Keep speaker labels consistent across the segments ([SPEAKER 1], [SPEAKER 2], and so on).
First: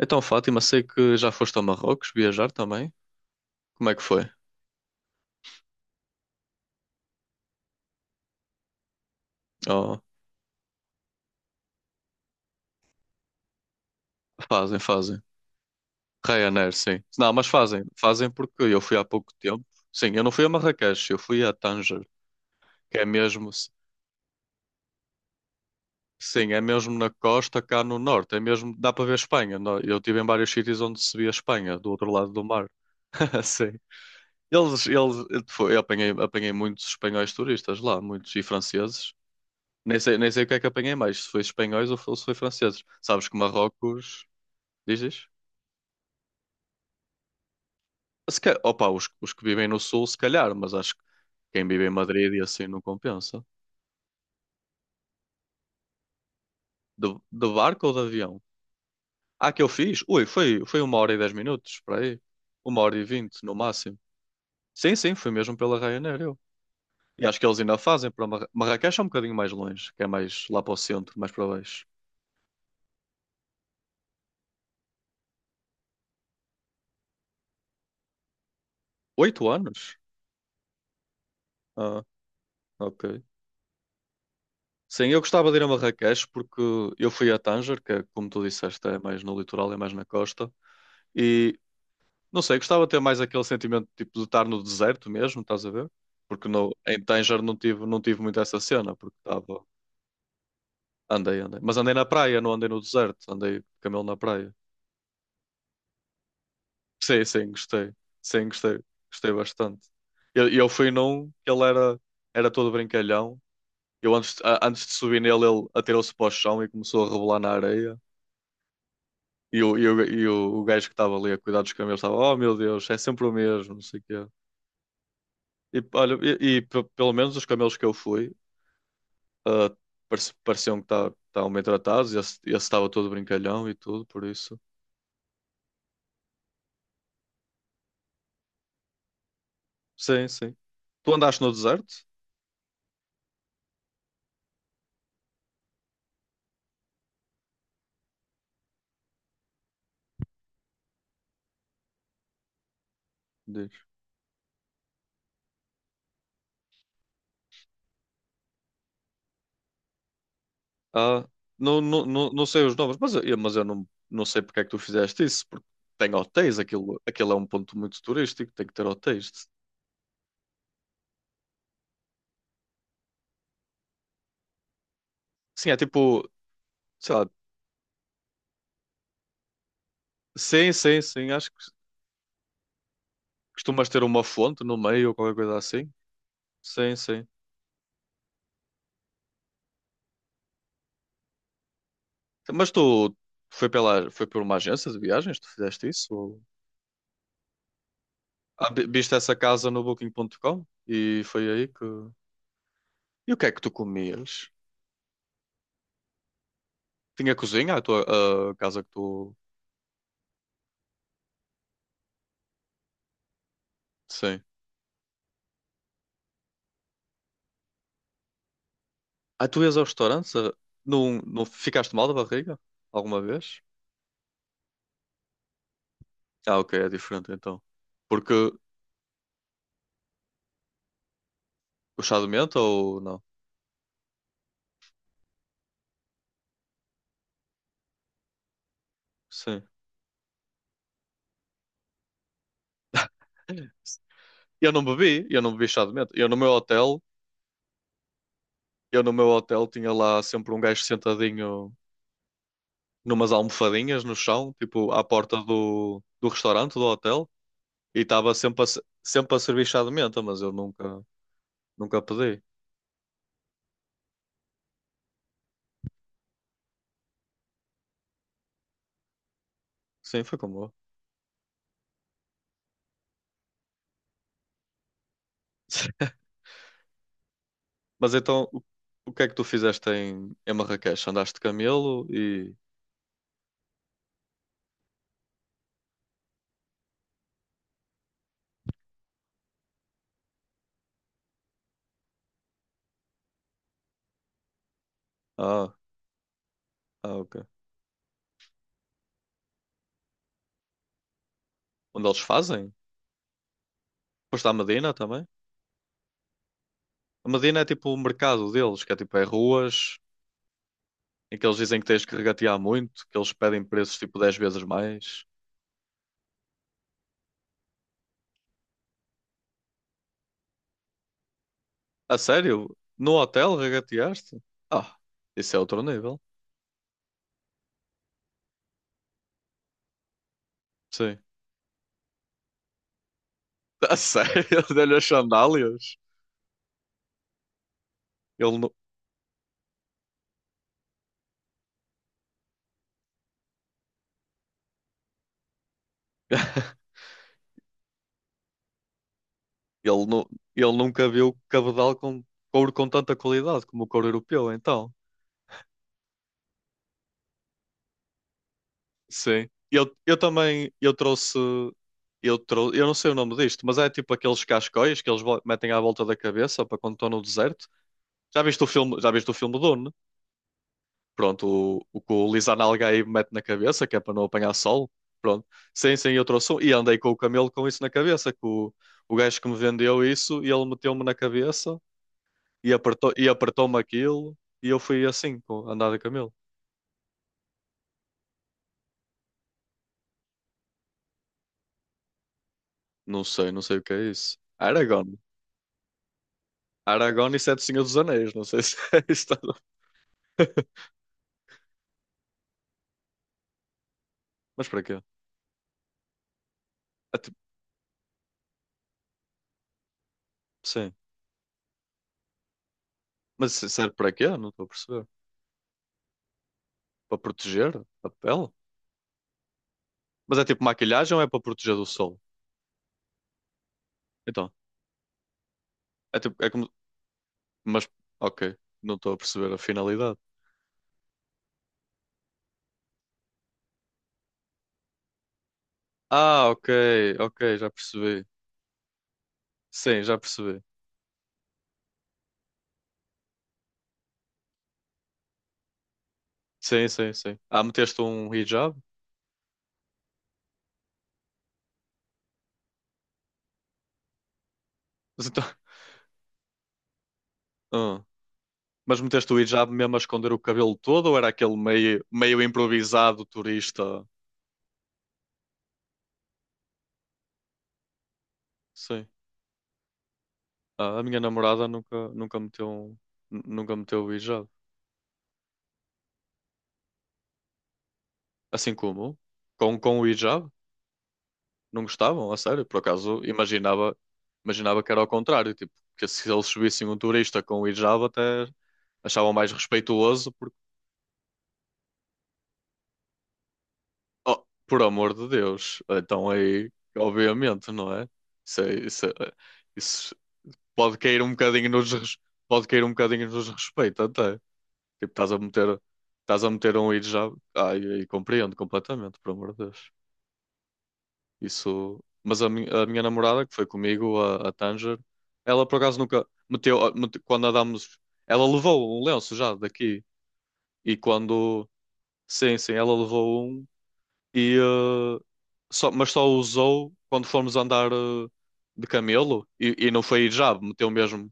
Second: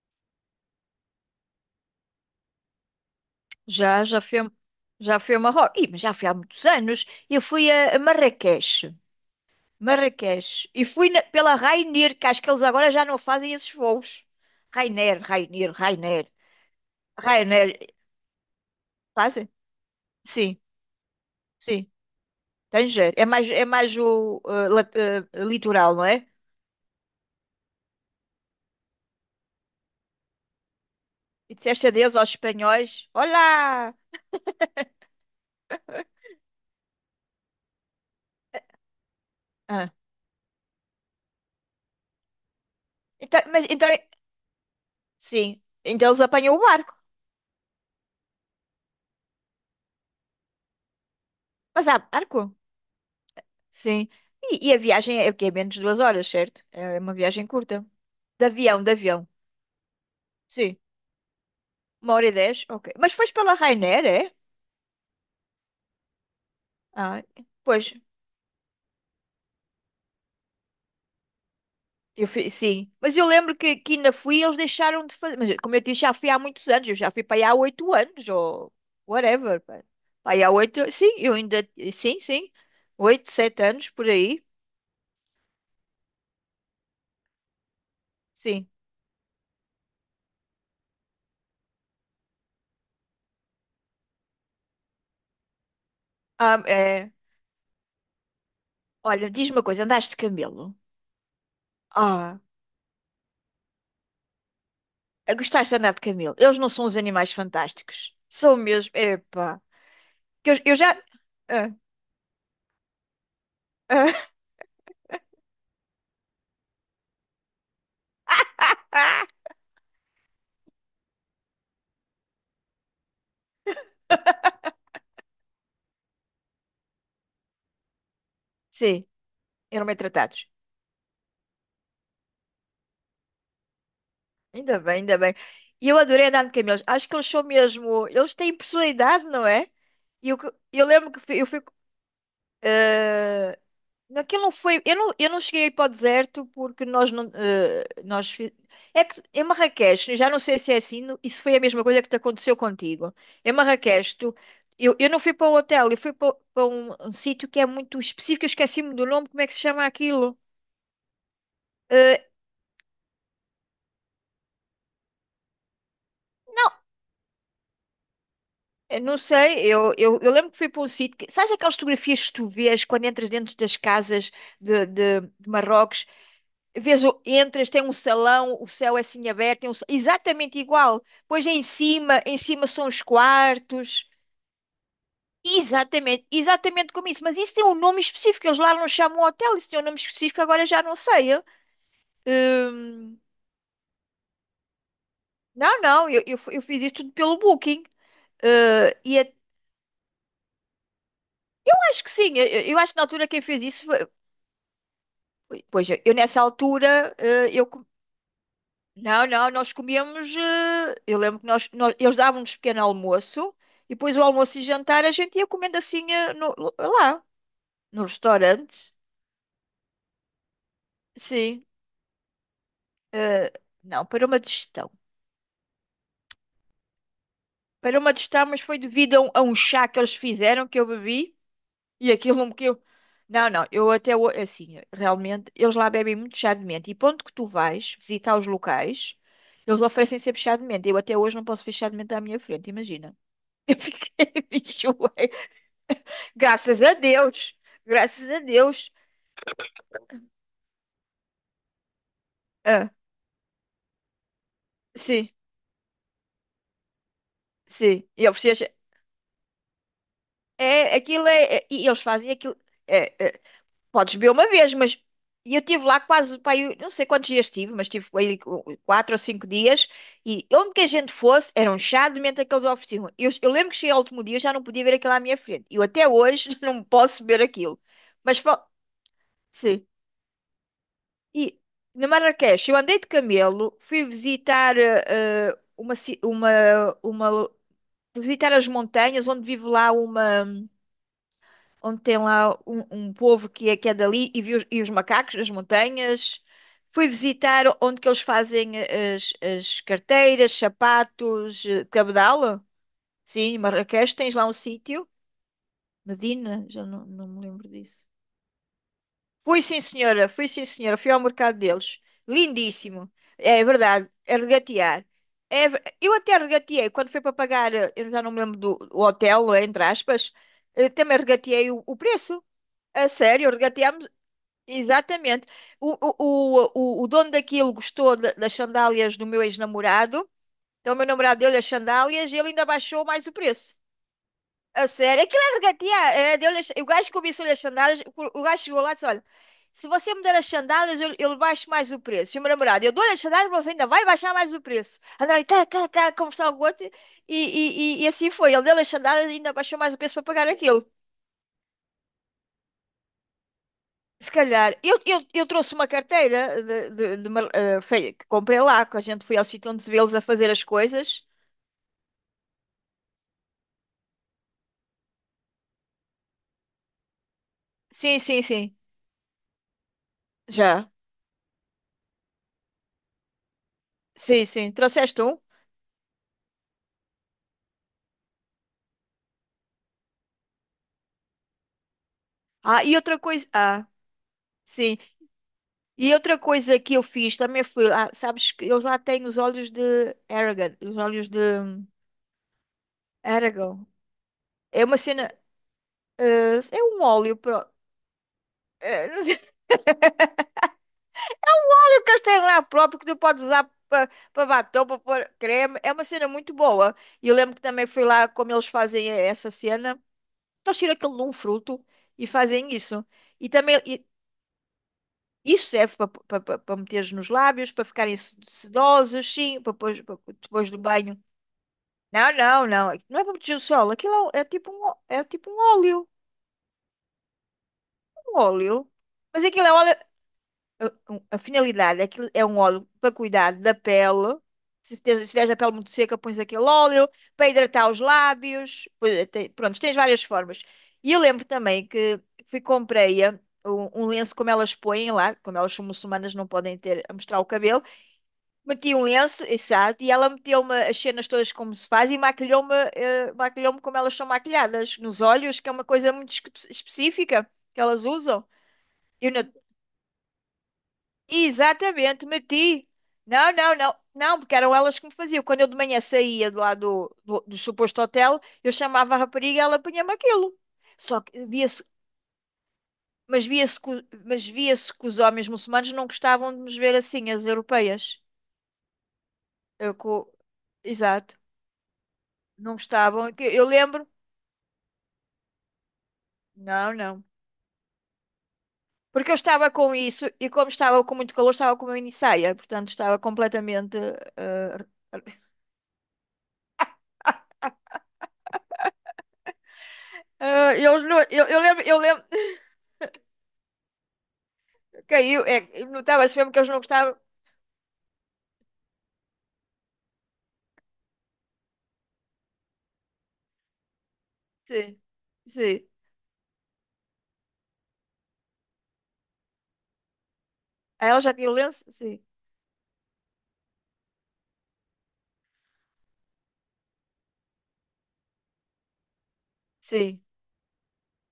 [SPEAKER 1] Então, Fátima, sei que já foste ao Marrocos viajar também. Como é que
[SPEAKER 2] Já, já
[SPEAKER 1] foi?
[SPEAKER 2] fui a, já fui a Marrocos. Ih, mas já fui há muitos anos. Eu fui a Marrakech.
[SPEAKER 1] Oh,
[SPEAKER 2] Marrakech. E pela Ryanair, que acho que eles agora já não fazem esses voos.
[SPEAKER 1] fazem, fazem.
[SPEAKER 2] Ryanair.
[SPEAKER 1] Ryanair, sim. Não, mas fazem.
[SPEAKER 2] Ryanair.
[SPEAKER 1] Fazem porque eu fui há pouco
[SPEAKER 2] Fazem?
[SPEAKER 1] tempo. Sim, eu não fui a
[SPEAKER 2] Sim,
[SPEAKER 1] Marrakech, eu fui a
[SPEAKER 2] sim.
[SPEAKER 1] Tanger, que é
[SPEAKER 2] Tanger.
[SPEAKER 1] mesmo,
[SPEAKER 2] É mais o litoral, não é?
[SPEAKER 1] sim, é mesmo na costa cá no norte. É mesmo, dá para ver Espanha. Eu estive em vários sítios onde se via
[SPEAKER 2] E
[SPEAKER 1] Espanha,
[SPEAKER 2] disseste
[SPEAKER 1] do outro
[SPEAKER 2] adeus aos
[SPEAKER 1] lado do mar.
[SPEAKER 2] espanhóis.
[SPEAKER 1] Sim.
[SPEAKER 2] Olá!
[SPEAKER 1] Eu apanhei, apanhei muitos espanhóis turistas lá, muitos e franceses.
[SPEAKER 2] Ah,
[SPEAKER 1] Nem sei o que é que apanhei mais, se foi espanhóis ou se foi franceses. Sabes que
[SPEAKER 2] então,
[SPEAKER 1] Marrocos. Diz, diz.
[SPEAKER 2] sim. Então eles apanham o barco.
[SPEAKER 1] Se ca- Opa, os que vivem no sul, se calhar, mas acho que quem vive
[SPEAKER 2] Mas
[SPEAKER 1] em
[SPEAKER 2] há
[SPEAKER 1] Madrid e
[SPEAKER 2] barco?
[SPEAKER 1] assim não compensa.
[SPEAKER 2] Sim. E a viagem é o quê? É menos de duas horas, certo? É
[SPEAKER 1] De,
[SPEAKER 2] uma viagem
[SPEAKER 1] de
[SPEAKER 2] curta.
[SPEAKER 1] barco ou de avião?
[SPEAKER 2] De avião.
[SPEAKER 1] Ah, que eu fiz? Ui, foi,
[SPEAKER 2] Sim.
[SPEAKER 1] foi 1 hora e 10 minutos, para
[SPEAKER 2] Uma
[SPEAKER 1] aí.
[SPEAKER 2] hora e dez?
[SPEAKER 1] Uma
[SPEAKER 2] Ok.
[SPEAKER 1] hora e
[SPEAKER 2] Mas foste
[SPEAKER 1] vinte,
[SPEAKER 2] pela
[SPEAKER 1] no máximo.
[SPEAKER 2] Ryanair, é?
[SPEAKER 1] Sim, sim, foi mesmo pela Ryanair, eu.
[SPEAKER 2] Ah,
[SPEAKER 1] E acho que eles ainda
[SPEAKER 2] pois.
[SPEAKER 1] fazem para Marrakech é um bocadinho mais longe, que é mais lá para o centro, mais para baixo.
[SPEAKER 2] Eu fui, sim. Mas eu lembro que ainda fui e eles deixaram de fazer. Mas como eu disse, já fui há muitos anos. Eu já fui para aí há oito anos ou
[SPEAKER 1] Oito
[SPEAKER 2] whatever, pá.
[SPEAKER 1] anos?
[SPEAKER 2] Para aí há oito. Sim, eu ainda.
[SPEAKER 1] Ah,
[SPEAKER 2] Sim, sim.
[SPEAKER 1] ok.
[SPEAKER 2] Oito, sete anos por aí.
[SPEAKER 1] Sim, eu gostava de ir a Marrakech porque eu fui a Tanger, que é, como tu
[SPEAKER 2] Sim.
[SPEAKER 1] disseste, é mais no litoral, é mais na costa. E não sei, gostava de ter mais aquele sentimento tipo de estar no deserto mesmo, estás a ver? Porque
[SPEAKER 2] Ah,
[SPEAKER 1] em
[SPEAKER 2] é.
[SPEAKER 1] Tanger não tive muito essa cena, porque
[SPEAKER 2] Olha, diz-me uma
[SPEAKER 1] estava.
[SPEAKER 2] coisa. Andaste de camelo?
[SPEAKER 1] Andei, andei. Mas andei na praia,
[SPEAKER 2] Ah.
[SPEAKER 1] não andei no deserto, andei de camelo na praia.
[SPEAKER 2] A Gostaste de andar de camelo? Eles não são os
[SPEAKER 1] Sim,
[SPEAKER 2] animais
[SPEAKER 1] sim, gostei.
[SPEAKER 2] fantásticos?
[SPEAKER 1] Sim,
[SPEAKER 2] São
[SPEAKER 1] gostei.
[SPEAKER 2] mesmo.
[SPEAKER 1] Gostei
[SPEAKER 2] Epá.
[SPEAKER 1] bastante. Eu,
[SPEAKER 2] Que
[SPEAKER 1] eu
[SPEAKER 2] eu
[SPEAKER 1] fui
[SPEAKER 2] já.
[SPEAKER 1] num que ele
[SPEAKER 2] Ah,
[SPEAKER 1] era todo brincalhão. Eu
[SPEAKER 2] ah,
[SPEAKER 1] antes, antes de subir nele, ele atirou-se para o chão e começou a rebolar na areia.
[SPEAKER 2] ah,
[SPEAKER 1] E o gajo que estava ali a cuidar dos camelos estava, oh meu Deus, é sempre o mesmo, não sei o quê. E, olha, pelo menos os camelos que eu fui,
[SPEAKER 2] sim,
[SPEAKER 1] ah,
[SPEAKER 2] eram bem tratados.
[SPEAKER 1] pareciam que estavam bem tratados, esse estava todo brincalhão e tudo, por isso.
[SPEAKER 2] Ainda bem, ainda bem. E eu adorei andar de camelos. Acho que eles são mesmo. Eles têm personalidade, não é?
[SPEAKER 1] Sim,
[SPEAKER 2] E eu, que-
[SPEAKER 1] sim.
[SPEAKER 2] eu lembro
[SPEAKER 1] Tu
[SPEAKER 2] que fui-
[SPEAKER 1] andaste
[SPEAKER 2] eu
[SPEAKER 1] no
[SPEAKER 2] fui.
[SPEAKER 1] deserto?
[SPEAKER 2] Eh, Aquilo não foi. Eu não cheguei aí para o deserto porque nós não. eh, nós fi- é que em Marrakech, já não sei se é assim, isso foi a mesma coisa que te aconteceu contigo. Em
[SPEAKER 1] Diz.
[SPEAKER 2] Marrakech, eu não fui para um hotel, eu fui para, um sítio que é muito específico, eu esqueci-me do nome, como é que se chama aquilo?
[SPEAKER 1] Ah, não, não,
[SPEAKER 2] Eh,
[SPEAKER 1] não, não sei os nomes, mas eu não sei porque é que tu fizeste isso, porque tem hotéis, aquilo é um ponto muito turístico, tem que ter
[SPEAKER 2] eu não
[SPEAKER 1] hotéis.
[SPEAKER 2] sei, eu lembro que fui para um sítio. Que, sabes aquelas fotografias que tu vês quando entras dentro das casas de
[SPEAKER 1] Sim, é
[SPEAKER 2] Marrocos?
[SPEAKER 1] tipo, sei lá,
[SPEAKER 2] Entras, tem um salão, o céu é assim aberto, exatamente
[SPEAKER 1] sim, sim,
[SPEAKER 2] igual.
[SPEAKER 1] sim,
[SPEAKER 2] Pois
[SPEAKER 1] acho
[SPEAKER 2] é
[SPEAKER 1] que
[SPEAKER 2] em cima são os
[SPEAKER 1] costumas ter
[SPEAKER 2] quartos.
[SPEAKER 1] uma fonte no meio ou qualquer coisa assim.
[SPEAKER 2] Exatamente, exatamente
[SPEAKER 1] Sim,
[SPEAKER 2] como isso.
[SPEAKER 1] sim.
[SPEAKER 2] Mas isso tem um nome específico, eles lá não chamam hotel, isso tem um nome específico, agora já não sei. Eu.
[SPEAKER 1] Mas tu
[SPEAKER 2] Hum,
[SPEAKER 1] foi por uma agência de viagens, tu
[SPEAKER 2] não,
[SPEAKER 1] fizeste isso?
[SPEAKER 2] eu fiz isso tudo pelo Booking.
[SPEAKER 1] Ah, viste essa
[SPEAKER 2] Eu
[SPEAKER 1] casa no Booking.com? E foi aí que.
[SPEAKER 2] acho que sim, eu acho que na altura
[SPEAKER 1] E o
[SPEAKER 2] quem
[SPEAKER 1] que é que
[SPEAKER 2] fez
[SPEAKER 1] tu
[SPEAKER 2] isso
[SPEAKER 1] comias?
[SPEAKER 2] pois eu nessa altura,
[SPEAKER 1] Tinha cozinha, a casa que
[SPEAKER 2] não,
[SPEAKER 1] tu.
[SPEAKER 2] não, nós comíamos. Eh, Eu lembro que nós- Eles davam-nos pequeno almoço e depois o
[SPEAKER 1] Sim.
[SPEAKER 2] almoço e jantar a gente ia comendo assim lá, nos restaurantes.
[SPEAKER 1] Ah, tu ias ao restaurante? Não, não
[SPEAKER 2] Sim.
[SPEAKER 1] ficaste mal da barriga? Alguma
[SPEAKER 2] eh,
[SPEAKER 1] vez?
[SPEAKER 2] não, para uma digestão.
[SPEAKER 1] Ah, ok, é diferente então.
[SPEAKER 2] Para uma
[SPEAKER 1] Porque
[SPEAKER 2] digestão, mas foi devido a a um chá que eles fizeram que eu bebi
[SPEAKER 1] o
[SPEAKER 2] e
[SPEAKER 1] chá de
[SPEAKER 2] aquilo me
[SPEAKER 1] menta
[SPEAKER 2] que eu.
[SPEAKER 1] ou não?
[SPEAKER 2] Não, não, assim, realmente, eles lá bebem muito chá de menta e ponto que tu vais visitar os locais,
[SPEAKER 1] Sim.
[SPEAKER 2] eles oferecem sempre chá de menta. Eu até hoje não posso ver chá de menta à minha frente, imagina. Eu fiquei
[SPEAKER 1] Eu não
[SPEAKER 2] bicho.
[SPEAKER 1] bebi, eu não bebi chá de menta. Eu no meu
[SPEAKER 2] Graças a
[SPEAKER 1] hotel,
[SPEAKER 2] Deus. Graças a Deus.
[SPEAKER 1] eu no meu hotel tinha lá sempre um gajo sentadinho
[SPEAKER 2] Ah,
[SPEAKER 1] numas almofadinhas no chão, tipo à
[SPEAKER 2] sim,
[SPEAKER 1] porta do restaurante, do hotel. E
[SPEAKER 2] sim. E
[SPEAKER 1] estava
[SPEAKER 2] eles,
[SPEAKER 1] sempre a, se- sempre a servir chá de menta, mas eu nunca,
[SPEAKER 2] e
[SPEAKER 1] nunca
[SPEAKER 2] eles fazem
[SPEAKER 1] pedi.
[SPEAKER 2] aquilo. É, é, podes beber uma vez, mas. E eu estive lá quase, pá, eu não sei quantos dias tive, mas tive aí quatro ou cinco dias.
[SPEAKER 1] Sim, foi
[SPEAKER 2] E
[SPEAKER 1] como eu.
[SPEAKER 2] onde que a gente fosse, era um chá de menta que eles ofereciam. Eu lembro que cheguei ao último dia, eu já não podia ver aquilo à minha frente. Eu até hoje não posso ver aquilo.
[SPEAKER 1] Mas
[SPEAKER 2] Mas,
[SPEAKER 1] então, o,
[SPEAKER 2] fa-
[SPEAKER 1] o que é que tu
[SPEAKER 2] sim.
[SPEAKER 1] fizeste em Marrakech? Andaste de
[SPEAKER 2] E
[SPEAKER 1] camelo
[SPEAKER 2] na
[SPEAKER 1] e.
[SPEAKER 2] Marrakech, eu andei de camelo, fui visitar eh, eh, uma, ci- uma, lo- fui visitar as montanhas onde vive lá uma, onde tem lá um um povo que é dali e vi os macacos nas
[SPEAKER 1] Ah,
[SPEAKER 2] montanhas. Fui
[SPEAKER 1] ok.
[SPEAKER 2] visitar onde que eles fazem as, as carteiras, sapatos, eh,
[SPEAKER 1] Onde eles
[SPEAKER 2] cabedal.
[SPEAKER 1] fazem?
[SPEAKER 2] Sim, em Marrakech tens lá
[SPEAKER 1] Foste à
[SPEAKER 2] um
[SPEAKER 1] Medina
[SPEAKER 2] sítio.
[SPEAKER 1] também?
[SPEAKER 2] Medina, já não, não
[SPEAKER 1] A
[SPEAKER 2] me
[SPEAKER 1] Medina é
[SPEAKER 2] lembro
[SPEAKER 1] tipo o
[SPEAKER 2] disso.
[SPEAKER 1] mercado deles, que é tipo é
[SPEAKER 2] Fui sim,
[SPEAKER 1] ruas
[SPEAKER 2] senhora. Fui sim, senhora. Fui ao
[SPEAKER 1] em que eles
[SPEAKER 2] mercado
[SPEAKER 1] dizem que
[SPEAKER 2] deles.
[SPEAKER 1] tens que regatear muito,
[SPEAKER 2] Lindíssimo.
[SPEAKER 1] que eles pedem
[SPEAKER 2] É
[SPEAKER 1] preços
[SPEAKER 2] verdade.
[SPEAKER 1] tipo dez
[SPEAKER 2] É
[SPEAKER 1] vezes
[SPEAKER 2] regatear.
[SPEAKER 1] mais.
[SPEAKER 2] Eu até regateei quando foi para pagar, eu já não me lembro do o hotel, não é? Entre aspas, também regateei o
[SPEAKER 1] A
[SPEAKER 2] preço.
[SPEAKER 1] sério?
[SPEAKER 2] A
[SPEAKER 1] No
[SPEAKER 2] sério,
[SPEAKER 1] hotel
[SPEAKER 2] regateámos.
[SPEAKER 1] regateaste? Ah,
[SPEAKER 2] Exatamente.
[SPEAKER 1] isso é outro
[SPEAKER 2] O, o,
[SPEAKER 1] nível.
[SPEAKER 2] o, o dono daquilo gostou das sandálias do meu ex-namorado. Então, o meu
[SPEAKER 1] Sim.
[SPEAKER 2] namorado deu-lhe as sandálias e ele ainda baixou mais o preço.
[SPEAKER 1] A sério?
[SPEAKER 2] Eu
[SPEAKER 1] Deu-lhe as
[SPEAKER 2] sei, é claro que a
[SPEAKER 1] sandálias?
[SPEAKER 2] tia, é, deu. O gajo que cobiçou-lhe as sandálias, o
[SPEAKER 1] Ele
[SPEAKER 2] gajo
[SPEAKER 1] não.
[SPEAKER 2] chegou lá e disse: olha, se você me der as sandálias, eu baixo mais o preço. E o meu namorado: eu dou-lhe as sandálias, você ainda vai baixar mais o preço. Andaram ali, tá, tá, tá, a conversar com o outro, e assim foi. Ele deu-lhe as sandálias e ainda baixou mais o
[SPEAKER 1] Ele,
[SPEAKER 2] preço para
[SPEAKER 1] nu-
[SPEAKER 2] pagar
[SPEAKER 1] ele
[SPEAKER 2] aquilo.
[SPEAKER 1] nunca viu cabedal com couro com tanta qualidade como o couro
[SPEAKER 2] Se
[SPEAKER 1] europeu,
[SPEAKER 2] calhar,
[SPEAKER 1] então.
[SPEAKER 2] eu trouxe uma carteira de uma- eh, fe- que comprei lá, que a gente foi ao
[SPEAKER 1] Sim.
[SPEAKER 2] sítio onde se
[SPEAKER 1] Eu,
[SPEAKER 2] vê eles
[SPEAKER 1] eu
[SPEAKER 2] a fazer as
[SPEAKER 1] também, eu
[SPEAKER 2] coisas.
[SPEAKER 1] trouxe, eu trouxe, eu não sei o nome disto, mas é tipo aqueles cascóis que eles metem à volta da cabeça para quando estão no deserto.
[SPEAKER 2] Sim,
[SPEAKER 1] Já
[SPEAKER 2] sim,
[SPEAKER 1] viste o
[SPEAKER 2] sim,
[SPEAKER 1] filme, já viste o filme Dune?
[SPEAKER 2] já.
[SPEAKER 1] Pronto, o que o Lisan Algaí mete na cabeça, que é para não
[SPEAKER 2] Sim,
[SPEAKER 1] apanhar
[SPEAKER 2] sim,
[SPEAKER 1] sol.
[SPEAKER 2] trouxeste um?
[SPEAKER 1] Pronto. Sim, sim, eu trouxe um. E andei com o camelo com isso na cabeça, que o gajo que me vendeu isso, e ele meteu-me na cabeça. e
[SPEAKER 2] Ah, e
[SPEAKER 1] apertou,
[SPEAKER 2] outra
[SPEAKER 1] e
[SPEAKER 2] coisa,
[SPEAKER 1] apertou-me
[SPEAKER 2] ah...
[SPEAKER 1] aquilo e eu
[SPEAKER 2] Sim.
[SPEAKER 1] fui assim, andar de
[SPEAKER 2] E
[SPEAKER 1] camelo.
[SPEAKER 2] outra coisa que eu fiz também foi, ah, sabes que eles lá têm os olhos de Aragorn, os olhos de
[SPEAKER 1] Não sei o
[SPEAKER 2] Aragorn.
[SPEAKER 1] que é isso.
[SPEAKER 2] É uma
[SPEAKER 1] Aragorn.
[SPEAKER 2] cena, é um
[SPEAKER 1] Aragorn
[SPEAKER 2] óleo,
[SPEAKER 1] e Sete Senhores dos Anéis, não sei se é
[SPEAKER 2] não
[SPEAKER 1] isto.
[SPEAKER 2] sei, eu quero ter lá próprio que tu podes usar para
[SPEAKER 1] Mas para
[SPEAKER 2] batom, para
[SPEAKER 1] quê?
[SPEAKER 2] pôr creme. É uma cena muito boa.
[SPEAKER 1] É
[SPEAKER 2] E eu
[SPEAKER 1] tipo,
[SPEAKER 2] lembro que também fui lá como eles fazem essa cena. Eles
[SPEAKER 1] sim.
[SPEAKER 2] tiram aquilo de um fruto e fazem isso. E
[SPEAKER 1] Mas
[SPEAKER 2] também
[SPEAKER 1] serve
[SPEAKER 2] e
[SPEAKER 1] para quê? Não estou a perceber.
[SPEAKER 2] isso serve para meteres
[SPEAKER 1] Para
[SPEAKER 2] nos lábios,
[SPEAKER 1] proteger
[SPEAKER 2] para
[SPEAKER 1] a
[SPEAKER 2] ficarem
[SPEAKER 1] pele?
[SPEAKER 2] sedosos, sim, para
[SPEAKER 1] Mas é tipo
[SPEAKER 2] depois do
[SPEAKER 1] maquilhagem
[SPEAKER 2] banho.
[SPEAKER 1] ou é para proteger do sol?
[SPEAKER 2] Não, não, não. Não é produto de solo. É
[SPEAKER 1] Então,
[SPEAKER 2] tipo é tipo um óleo.
[SPEAKER 1] é tipo, é como. Mas,
[SPEAKER 2] Um
[SPEAKER 1] ok,
[SPEAKER 2] óleo.
[SPEAKER 1] não estou a
[SPEAKER 2] Mas
[SPEAKER 1] perceber a
[SPEAKER 2] aquilo é um óleo.
[SPEAKER 1] finalidade.
[SPEAKER 2] A finalidade é que é um óleo para cuidar da pele. Se tiveres a pele muito seca, pões
[SPEAKER 1] Ah,
[SPEAKER 2] aquele
[SPEAKER 1] ok,
[SPEAKER 2] óleo para
[SPEAKER 1] ok, já
[SPEAKER 2] hidratar os
[SPEAKER 1] percebi.
[SPEAKER 2] lábios. Pronto, tens
[SPEAKER 1] Sim, já
[SPEAKER 2] várias
[SPEAKER 1] percebi.
[SPEAKER 2] formas. E eu lembro também que fui comprei a- um, um lenço como elas põem lá, como elas são muçulmanas, não podem
[SPEAKER 1] Sim,
[SPEAKER 2] ter
[SPEAKER 1] sim,
[SPEAKER 2] a
[SPEAKER 1] sim.
[SPEAKER 2] mostrar o
[SPEAKER 1] Ah,
[SPEAKER 2] cabelo.
[SPEAKER 1] meteste um hijab?
[SPEAKER 2] Meti um lenço, exato, e ela meteu-me as cenas todas como se faz e maquilhou-me como elas são maquilhadas, nos
[SPEAKER 1] Mas então.
[SPEAKER 2] olhos, que é uma coisa muito específica que
[SPEAKER 1] ah.
[SPEAKER 2] elas usam.
[SPEAKER 1] Mas
[SPEAKER 2] E
[SPEAKER 1] meteste
[SPEAKER 2] Eu
[SPEAKER 1] o
[SPEAKER 2] não...
[SPEAKER 1] hijab mesmo a esconder o cabelo todo ou era aquele meio,
[SPEAKER 2] Exatamente,
[SPEAKER 1] meio
[SPEAKER 2] meti.
[SPEAKER 1] improvisado
[SPEAKER 2] Não, não, não,
[SPEAKER 1] turista?
[SPEAKER 2] não, porque eram elas que me faziam. Quando eu de manhã saía de lá do suposto hotel, eu
[SPEAKER 1] Sim.
[SPEAKER 2] chamava a rapariga e ela punha-me aquilo.
[SPEAKER 1] Ah, a minha
[SPEAKER 2] Só que
[SPEAKER 1] namorada
[SPEAKER 2] via-se,
[SPEAKER 1] nunca, nunca meteu, um- nu-
[SPEAKER 2] mas
[SPEAKER 1] nunca
[SPEAKER 2] via-se,
[SPEAKER 1] meteu o
[SPEAKER 2] mas
[SPEAKER 1] hijab.
[SPEAKER 2] via-se que os homens muçulmanos não gostavam de nos ver assim, as europeias.
[SPEAKER 1] Assim como? Com,
[SPEAKER 2] Eu,
[SPEAKER 1] com o
[SPEAKER 2] co-
[SPEAKER 1] hijab?
[SPEAKER 2] Exato.
[SPEAKER 1] Não gostavam? A sério?
[SPEAKER 2] Não
[SPEAKER 1] Por acaso
[SPEAKER 2] gostavam. Que eu
[SPEAKER 1] imaginava,
[SPEAKER 2] lembro-me.
[SPEAKER 1] imaginava que era ao contrário. Tipo, que se eles subissem
[SPEAKER 2] Não,
[SPEAKER 1] um
[SPEAKER 2] não.
[SPEAKER 1] turista com o hijab até
[SPEAKER 2] Porque
[SPEAKER 1] achavam
[SPEAKER 2] eu
[SPEAKER 1] mais
[SPEAKER 2] estava com isso
[SPEAKER 1] respeituoso
[SPEAKER 2] e
[SPEAKER 1] porque,
[SPEAKER 2] como estava com muito calor, estava com uma minissaia, portanto estava completamente.
[SPEAKER 1] oh,
[SPEAKER 2] Ah,
[SPEAKER 1] por amor de Deus. Então aí, obviamente, não é? Isso, é- isso, é- isso
[SPEAKER 2] ah,
[SPEAKER 1] pode
[SPEAKER 2] eles não,
[SPEAKER 1] cair um bocadinho nos,
[SPEAKER 2] eu
[SPEAKER 1] res-
[SPEAKER 2] lembro,
[SPEAKER 1] pode cair um bocadinho nos respeito até. Tipo, estás a
[SPEAKER 2] caiu, é,
[SPEAKER 1] meter,
[SPEAKER 2] notava-se
[SPEAKER 1] estás a
[SPEAKER 2] mesmo que eles
[SPEAKER 1] meter
[SPEAKER 2] não
[SPEAKER 1] um ir
[SPEAKER 2] gostavam.
[SPEAKER 1] já. Ai, ai, compreendo completamente, pelo amor de Deus. Isso. Mas a minha namorada, que foi comigo, a Tanger,
[SPEAKER 2] Sim,
[SPEAKER 1] ela por
[SPEAKER 2] sim.
[SPEAKER 1] acaso nunca meteu quando andámos, ela levou um lenço já daqui. E
[SPEAKER 2] Ah, ela já tinha o
[SPEAKER 1] quando,
[SPEAKER 2] lenço? Sim,
[SPEAKER 1] sim, sim, ela levou um e mas só usou quando fomos andar de camelo e não
[SPEAKER 2] sim.
[SPEAKER 1] foi hijab, meteu mesmo.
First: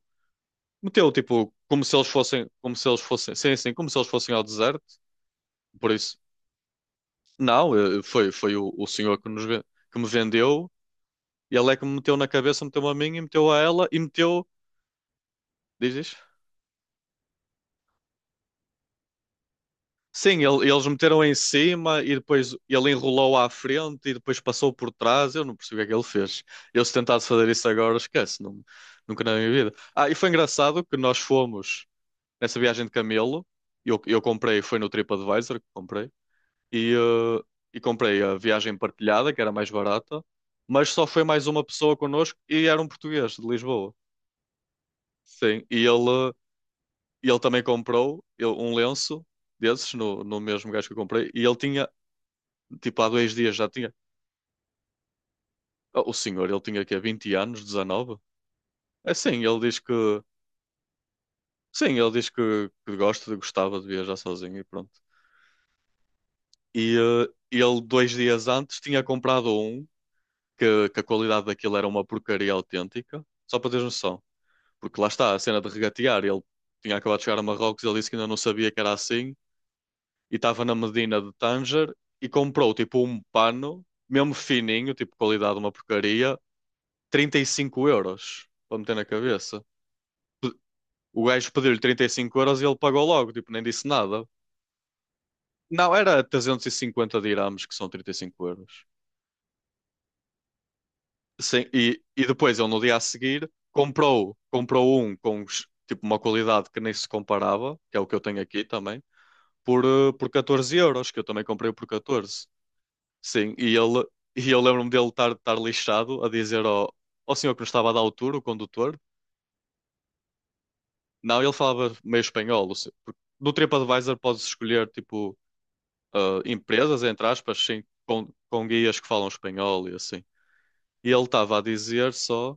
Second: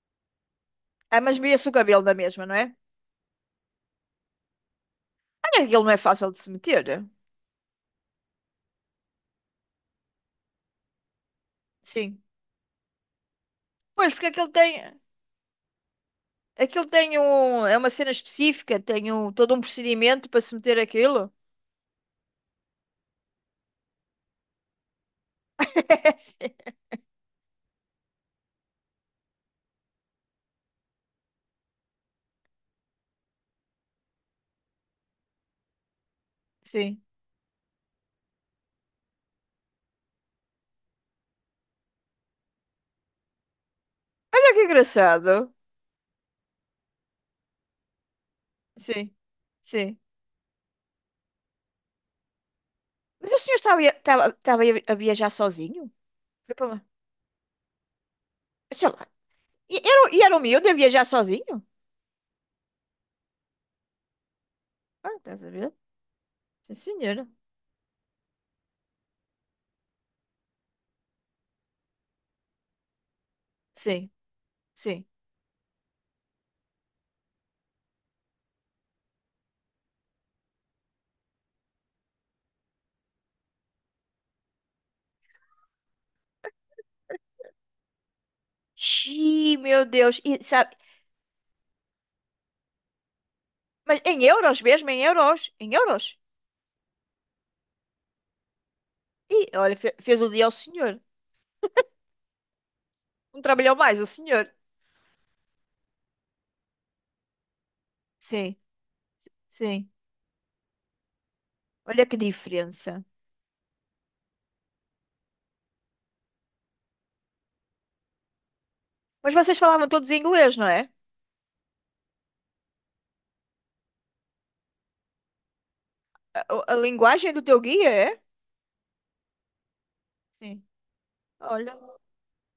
[SPEAKER 1] Meteu,
[SPEAKER 2] Ah, mas
[SPEAKER 1] tipo,
[SPEAKER 2] via-se o
[SPEAKER 1] como se
[SPEAKER 2] cabelo
[SPEAKER 1] eles
[SPEAKER 2] da mesma,
[SPEAKER 1] fossem,
[SPEAKER 2] não é?
[SPEAKER 1] como se eles fossem, sim, sim, como se eles fossem ao deserto.
[SPEAKER 2] Ah, aquilo
[SPEAKER 1] Por
[SPEAKER 2] não é
[SPEAKER 1] isso,
[SPEAKER 2] fácil de se meter.
[SPEAKER 1] não, foi o senhor que que me vendeu, e ele é que me meteu
[SPEAKER 2] Sim.
[SPEAKER 1] na cabeça, meteu-me a mim e meteu a ela e
[SPEAKER 2] Pois, porque
[SPEAKER 1] meteu, dizes?
[SPEAKER 2] aquilo tem um, é uma cena específica, tem um, todo um procedimento para
[SPEAKER 1] Sim,
[SPEAKER 2] se meter
[SPEAKER 1] eles meteram
[SPEAKER 2] aquilo.
[SPEAKER 1] em cima e depois ele enrolou à frente e depois passou por trás. Eu não percebi o que é que ele fez. Eu, se tentasse fazer isso agora, esquece, não, nunca na minha vida. Ah, e foi engraçado que nós fomos nessa viagem de camelo. Eu comprei, foi no TripAdvisor que comprei. e,
[SPEAKER 2] Sim.
[SPEAKER 1] eh, e comprei a viagem partilhada, que era mais barata, mas só foi mais uma pessoa connosco e era um português de Lisboa.
[SPEAKER 2] Olha que engraçado.
[SPEAKER 1] Sim, e ele também comprou um
[SPEAKER 2] Sim,
[SPEAKER 1] lenço desses
[SPEAKER 2] sim.
[SPEAKER 1] no mesmo gajo que eu comprei e ele tinha, tipo, há
[SPEAKER 2] Mas
[SPEAKER 1] dois
[SPEAKER 2] o
[SPEAKER 1] dias
[SPEAKER 2] senhor
[SPEAKER 1] já
[SPEAKER 2] estava,
[SPEAKER 1] tinha.
[SPEAKER 2] estava a viajar sozinho?
[SPEAKER 1] Oh, o senhor,
[SPEAKER 2] Foi
[SPEAKER 1] ele
[SPEAKER 2] para-
[SPEAKER 1] tinha
[SPEAKER 2] lá.
[SPEAKER 1] aqui 20 anos, 19?
[SPEAKER 2] Sei lá.
[SPEAKER 1] É sim, ele diz que.
[SPEAKER 2] E era o miúdo a viajar sozinho?
[SPEAKER 1] Sim, ele diz que gostava de viajar sozinho e pronto.
[SPEAKER 2] Ah, estás a ver? Sim,
[SPEAKER 1] E
[SPEAKER 2] senhora.
[SPEAKER 1] ele, 2 dias antes, tinha comprado um que a qualidade daquilo era uma porcaria autêntica, só para teres
[SPEAKER 2] Sim,
[SPEAKER 1] noção. Porque
[SPEAKER 2] sim.
[SPEAKER 1] lá está, a cena de regatear. Ele tinha acabado de chegar a Marrocos, ele disse que ainda não sabia que era assim, e estava na Medina de Tanger e comprou tipo um pano, mesmo fininho, tipo qualidade uma porcaria, 35€ para meter na
[SPEAKER 2] Xiii,
[SPEAKER 1] cabeça.
[SPEAKER 2] meu Deus. E,
[SPEAKER 1] Pe-
[SPEAKER 2] sabe,
[SPEAKER 1] O gajo pediu-lhe 35€ e ele pagou logo, tipo, nem disse
[SPEAKER 2] mas em
[SPEAKER 1] nada.
[SPEAKER 2] euros mesmo, em euros. Em
[SPEAKER 1] Não,
[SPEAKER 2] euros.
[SPEAKER 1] era 350 dirhams, que são 35 euros.
[SPEAKER 2] E olha, fez o dia ao senhor.
[SPEAKER 1] Sim, e depois ele no dia a
[SPEAKER 2] Não
[SPEAKER 1] seguir
[SPEAKER 2] trabalhou mais o
[SPEAKER 1] comprou,
[SPEAKER 2] senhor.
[SPEAKER 1] comprou um com tipo uma qualidade que nem se comparava, que é o que eu tenho
[SPEAKER 2] Sim,
[SPEAKER 1] aqui também por,
[SPEAKER 2] sim.
[SPEAKER 1] eh, por 14€, que eu também comprei por
[SPEAKER 2] Olha que
[SPEAKER 1] 14.
[SPEAKER 2] diferença.
[SPEAKER 1] Sim, e eu lembro-me dele estar lixado a dizer ao senhor que nos estava a dar o tour, o condutor.
[SPEAKER 2] Mas vocês falavam todos em inglês, não é?
[SPEAKER 1] Não, ele falava meio espanhol, o se- porque no TripAdvisor podes escolher, tipo,
[SPEAKER 2] A
[SPEAKER 1] empresas, entre
[SPEAKER 2] linguagem do
[SPEAKER 1] aspas,
[SPEAKER 2] teu
[SPEAKER 1] sim,
[SPEAKER 2] guia é?
[SPEAKER 1] com guias que falam espanhol e assim.
[SPEAKER 2] Sim.
[SPEAKER 1] E ele estava a
[SPEAKER 2] Olha.
[SPEAKER 1] dizer só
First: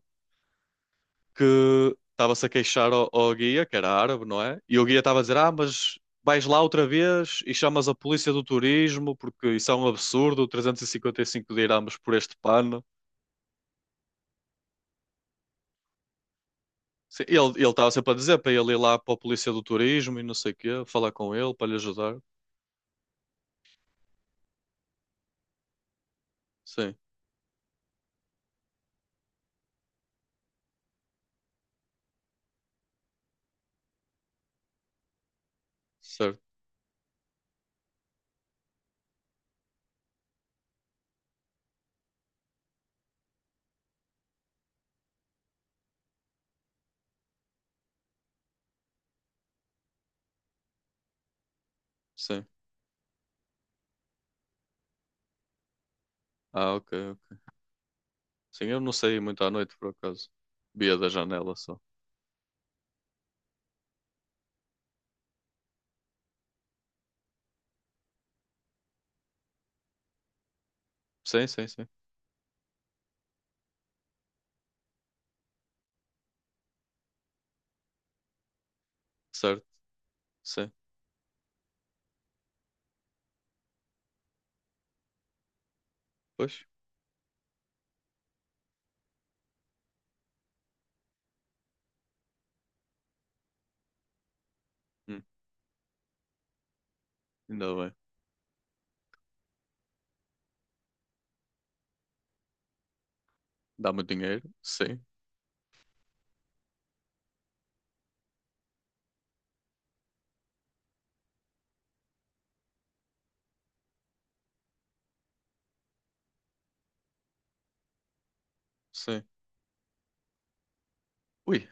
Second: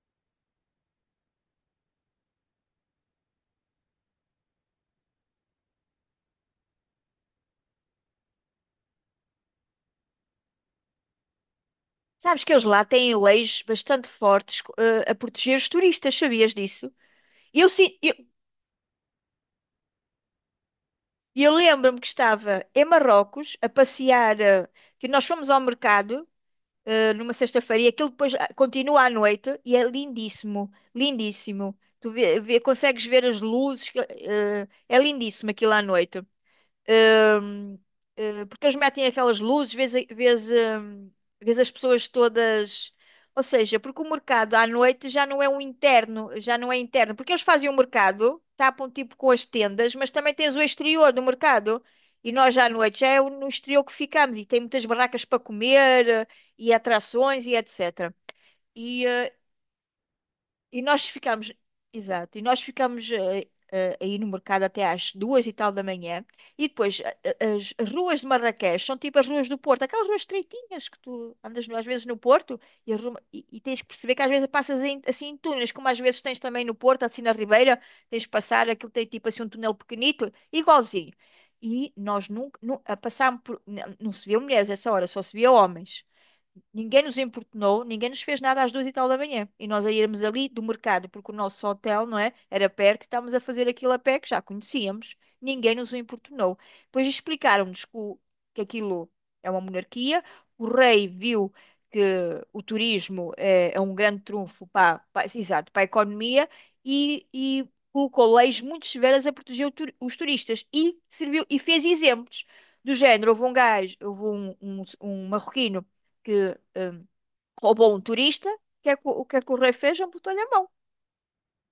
[SPEAKER 1] que estava-se a queixar ao guia, que era árabe, não é? E o guia estava a dizer: Ah, mas vais lá outra vez e chamas a polícia do turismo, porque isso é um absurdo, 355 dirhams por este
[SPEAKER 2] Sabes que eles
[SPEAKER 1] pano.
[SPEAKER 2] lá têm leis bastante fortes, eh, a proteger os turistas, sabias disso?
[SPEAKER 1] Sim, Ele
[SPEAKER 2] Eu,
[SPEAKER 1] ele estava
[SPEAKER 2] sim.
[SPEAKER 1] sempre a
[SPEAKER 2] eu,
[SPEAKER 1] dizer para ele ir lá para a polícia do turismo e não sei o quê, falar com ele
[SPEAKER 2] eu
[SPEAKER 1] para lhe
[SPEAKER 2] lembro-me que
[SPEAKER 1] ajudar.
[SPEAKER 2] estava em Marrocos a passear, que nós fomos ao mercado,
[SPEAKER 1] Sim,
[SPEAKER 2] numa sexta-feira, e aquilo depois ah, continua à noite, e é lindíssimo, lindíssimo. Consegues ver as luzes, é lindíssimo aquilo à noite.
[SPEAKER 1] certo,
[SPEAKER 2] Hum, Porque eles metem aquelas luzes, vês as pessoas todas. Ou seja, porque o mercado à noite já não é um interno, já não é interno. Porque eles fazem o mercado, tapam tipo com as tendas, mas também tens o exterior do mercado. E
[SPEAKER 1] sim.
[SPEAKER 2] nós já à noite já é no exterior que ficamos e tem muitas barracas para comer, e
[SPEAKER 1] Ah, ok, ok.
[SPEAKER 2] atrações e etc.
[SPEAKER 1] Sim, eu não
[SPEAKER 2] E,
[SPEAKER 1] saí
[SPEAKER 2] eh,
[SPEAKER 1] muito à noite, por acaso.
[SPEAKER 2] e
[SPEAKER 1] Via
[SPEAKER 2] nós
[SPEAKER 1] da
[SPEAKER 2] ficámos,
[SPEAKER 1] janela só.
[SPEAKER 2] exato, e nós ficámos aí no mercado até às duas e tal da manhã. E depois a- a- As ruas de Marrakech são tipo as ruas do Porto, aquelas ruas estreitinhas que tu
[SPEAKER 1] Sim, sim,
[SPEAKER 2] andas no- às
[SPEAKER 1] sim.
[SPEAKER 2] vezes no Porto e tens que perceber que às vezes assim em túneis, como às vezes tens também no Porto, assim na Ribeira, tens de passar, aquilo tem tipo assim um
[SPEAKER 1] Certo,
[SPEAKER 2] túnel pequenito,
[SPEAKER 1] sim.
[SPEAKER 2] igualzinho. E nós nunca, nu- a Passámos por, não, não se via mulheres essa hora, só se via homens.
[SPEAKER 1] Pois,
[SPEAKER 2] Ninguém nos importunou, ninguém nos fez nada às duas e tal da manhã. E nós a irmos ali do mercado, porque o nosso hotel, não é? Era perto e estávamos a fazer aquilo a pé que já conhecíamos.
[SPEAKER 1] hum,
[SPEAKER 2] Ninguém nos o importunou. Depois
[SPEAKER 1] ainda
[SPEAKER 2] explicaram-nos que,
[SPEAKER 1] bem.
[SPEAKER 2] aquilo é uma monarquia. O rei viu que o turismo é, é
[SPEAKER 1] Dá
[SPEAKER 2] um
[SPEAKER 1] muito
[SPEAKER 2] grande
[SPEAKER 1] dinheiro?
[SPEAKER 2] trunfo
[SPEAKER 1] Sim,
[SPEAKER 2] exato, para a economia e colocou leis muito severas a proteger os turistas e serviu e fez exemplos. Do género, houve um marroquino que roubou um turista. O que é que
[SPEAKER 1] sim.
[SPEAKER 2] o rei fez? Amputou-lhe a mão.
[SPEAKER 1] Ui.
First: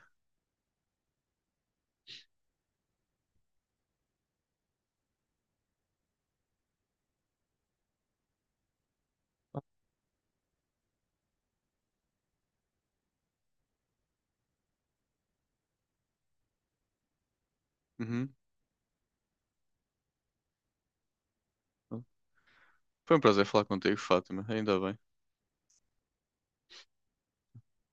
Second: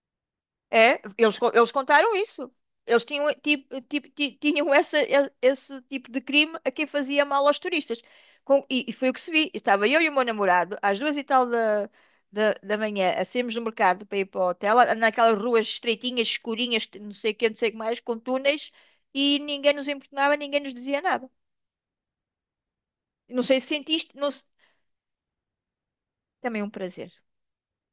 [SPEAKER 2] É, eles contaram isso. Eles tinham, tinham esse tipo de crime a quem fazia mal aos turistas. E foi o que se vi. Estava eu e o meu namorado, às duas e tal da manhã, a sairmos do mercado para ir para o hotel, naquelas ruas estreitinhas, escurinhas, que não sei o que, não sei o que mais, com
[SPEAKER 1] Uhum.
[SPEAKER 2] túneis, e ninguém nos importunava, ninguém nos dizia nada.
[SPEAKER 1] Foi um
[SPEAKER 2] Não
[SPEAKER 1] prazer
[SPEAKER 2] sei
[SPEAKER 1] falar
[SPEAKER 2] se
[SPEAKER 1] contigo,
[SPEAKER 2] sentiste, não se-
[SPEAKER 1] Fátima. Ainda bem.
[SPEAKER 2] Também é um prazer.